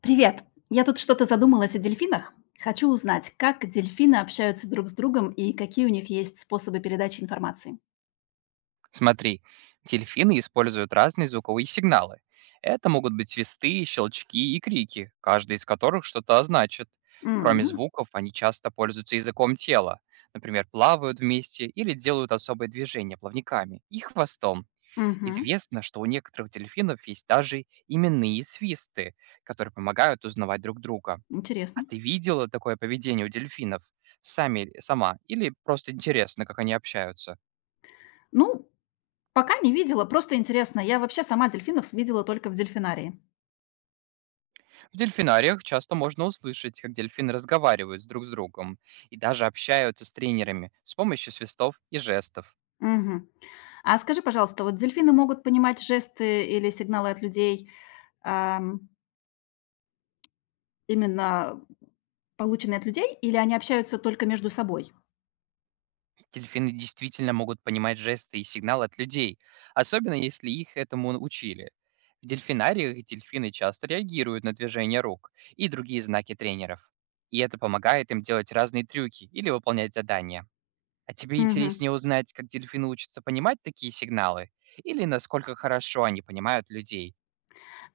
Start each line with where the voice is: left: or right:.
left: Привет! Я тут что-то задумалась о дельфинах. Хочу узнать, как дельфины общаются друг с другом и какие у них есть способы передачи информации.
right: Смотри, дельфины используют разные звуковые сигналы. Это могут быть свисты, щелчки и крики, каждый из которых что-то значит. Кроме
left: М,
right: звуков, они часто пользуются языком тела. Например, плавают вместе или делают особые движения плавниками и хвостом.
left: мгм.
right: Известно, что у некоторых дельфинов есть даже именные свисты, которые помогают узнавать друг друга. А
left: Интересно.
right: ты видела такое поведение у дельфинов? Сами, сама? Или просто интересно, как они общаются?
left: Ну, пока не видела, просто интересно. Я вообще сама дельфинов видела только в дельфинарии.
right: В дельфинариях часто можно услышать, как дельфины разговаривают с друг с другом и даже общаются с тренерами с помощью свистов и жестов.
left: Мгм. А скажи, пожалуйста, вот дельфины могут понимать жесты или сигналы от людей? Именно полученные от людей или они общаются только между собой?
right: Дельфины действительно могут понимать жесты и сигналы от людей, особенно если их этому учили. В дельфинариях дельфины часто реагируют на движения рук и другие знаки тренеров. И это помогает им делать разные трюки или выполнять задания. А тебе
left: Мгм.
right: интереснее узнать, как дельфины учатся понимать такие сигналы или насколько хорошо они понимают людей?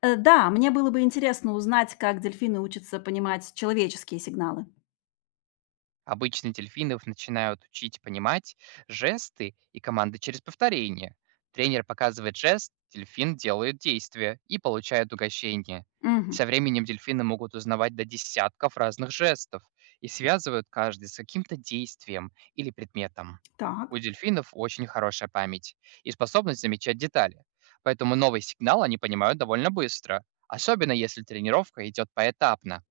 left: Да, мне было бы интересно узнать, как дельфины учатся понимать человеческие сигналы.
right: Обычно дельфинов начинают учить понимать жесты и команды через повторение. Тренер показывает жест, дельфин делает действие и получает угощение.
left: Мгм.
right: Со временем дельфины могут узнавать до десятков разных жестов и связывают каждый с каким-то действием или предметом. У
left: Так,
right: дельфинов очень хорошая память и способность замечать детали, поэтому новый сигнал они понимают довольно быстро, особенно если тренировка идет поэтапно.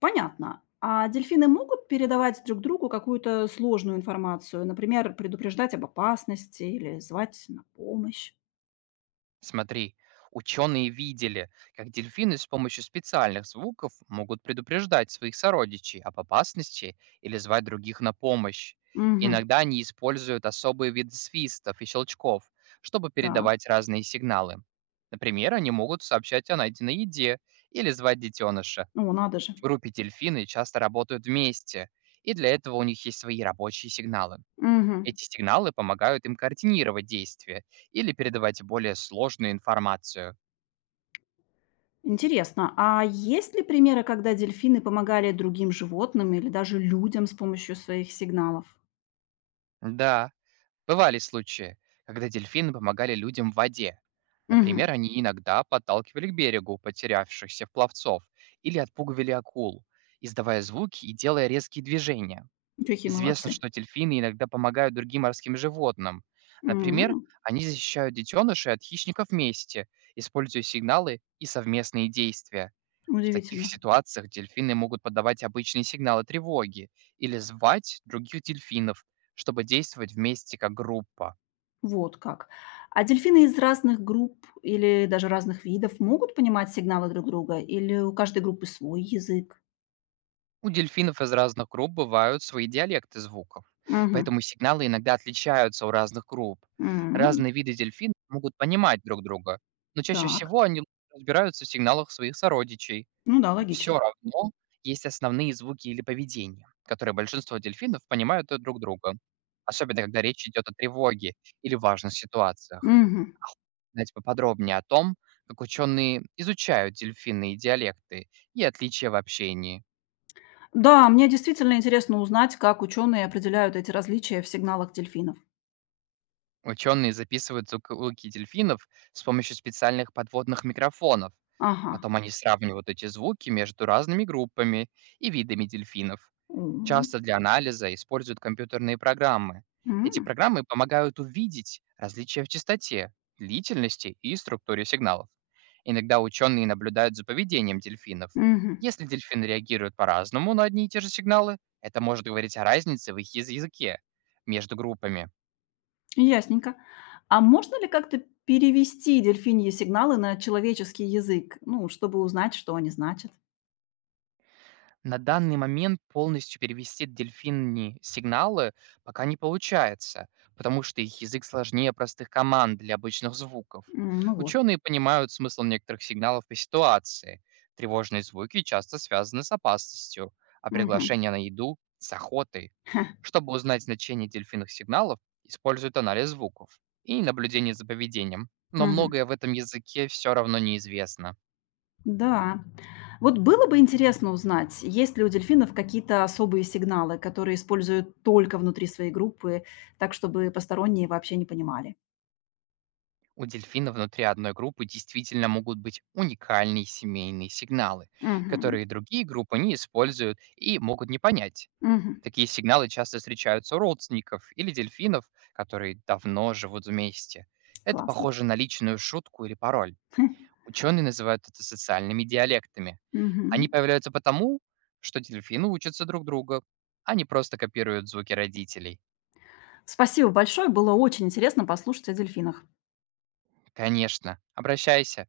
left: понятно. А дельфины могут передавать друг другу какую-то сложную информацию, например, предупреждать об опасности или звать на помощь?
right: Смотри, ученые видели, как дельфины с помощью специальных звуков могут предупреждать своих сородичей об опасности или звать других на помощь.
left: Мгм.
right: Иногда они используют особые виды свистов и щелчков, чтобы
left: Так.
right: передавать разные сигналы. Например, они могут сообщать о найденной еде или звать детеныша.
left: О, надо же.
right: В группе дельфины часто работают вместе, и для этого у них есть свои рабочие сигналы.
left: Мгм.
right: Эти сигналы помогают им координировать действия или передавать более сложную информацию.
left: Интересно, а есть ли примеры, когда дельфины помогали другим животным или даже людям с помощью своих сигналов?
right: Да, бывали случаи, когда дельфины помогали людям в воде. Например,
left: Мгм.
right: они иногда подталкивали к берегу потерявшихся пловцов или отпугивали акул, издавая звуки и делая резкие движения.
left: Какие
right: Известно,
left: молодцы.
right: что дельфины иногда помогают другим морским животным. Например,
left: М,
right: они защищают детенышей от хищников вместе, используя сигналы и совместные действия. В таких
left: удивительно.
right: ситуациях дельфины могут подавать обычные сигналы тревоги или звать других дельфинов, чтобы действовать вместе как группа.
left: Вот как. А дельфины из разных групп или даже разных видов могут понимать сигналы друг друга? Или у каждой группы свой язык?
right: У дельфинов из разных групп бывают свои диалекты звуков,
left: Мгм.
right: поэтому сигналы иногда отличаются у разных групп.
left: М,
right: Разные виды дельфинов могут понимать друг друга, но чаще
left: так.
right: всего они разбираются в сигналах своих сородичей.
left: Ну да, логично.
right: Все равно есть основные звуки или поведения, которые большинство дельфинов понимают и друг друга, особенно когда речь идет о тревоге или важных ситуациях.
left: Мгм.
right: Знаете поподробнее о том, как ученые изучают дельфинные диалекты и отличия в общении.
left: Да, мне действительно интересно узнать, как ученые определяют эти различия в сигналах дельфинов.
right: Ученые записывают звуки дельфинов с помощью специальных подводных микрофонов.
left: Ага.
right: Потом они сравнивают эти звуки между разными группами и видами дельфинов.
left: О,
right: Часто для анализа используют компьютерные программы. Эти
left: м,
right: программы помогают увидеть различия в частоте, длительности и структуре сигналов. Иногда ученые наблюдают за поведением дельфинов.
left: мгм.
right: Если дельфины реагируют по-разному на одни и те же сигналы, это может говорить о разнице в их языке между группами.
left: Ясненько. А можно ли как-то перевести дельфиньи сигналы на человеческий язык? Ну, чтобы узнать, что они значат.
right: На данный момент полностью перевести дельфиньи сигналы пока не получается, потому что их язык сложнее простых команд для обычных звуков.
left: М, ну вот.
right: Ученые понимают смысл некоторых сигналов по ситуации. Тревожные звуки часто связаны с опасностью, а
left: Мгм.
right: приглашение на еду – с охотой. Чтобы узнать значение дельфинных сигналов, используют анализ звуков и наблюдение за поведением. Но
left: Мгм.
right: многое в этом языке все равно неизвестно.
left: Да. Вот было бы интересно узнать, есть ли у дельфинов какие-то особые сигналы, которые используют только внутри своей группы, так чтобы посторонние вообще не понимали.
right: У дельфина внутри одной группы действительно могут быть уникальные семейные сигналы,
left: Мгм.
right: которые другие группы не используют и могут не понять.
left: Мгм.
right: Такие сигналы часто встречаются у родственников или дельфинов, которые давно живут вместе. Это
left: Классно.
right: похоже на личную шутку или пароль. Ученые называют это социальными диалектами. Они
left: Мгм.
right: появляются потому, что дельфины учатся друг друга, а не просто копируют звуки родителей.
left: Спасибо большое, было очень интересно послушать о дельфинах.
right: Конечно, обращайся.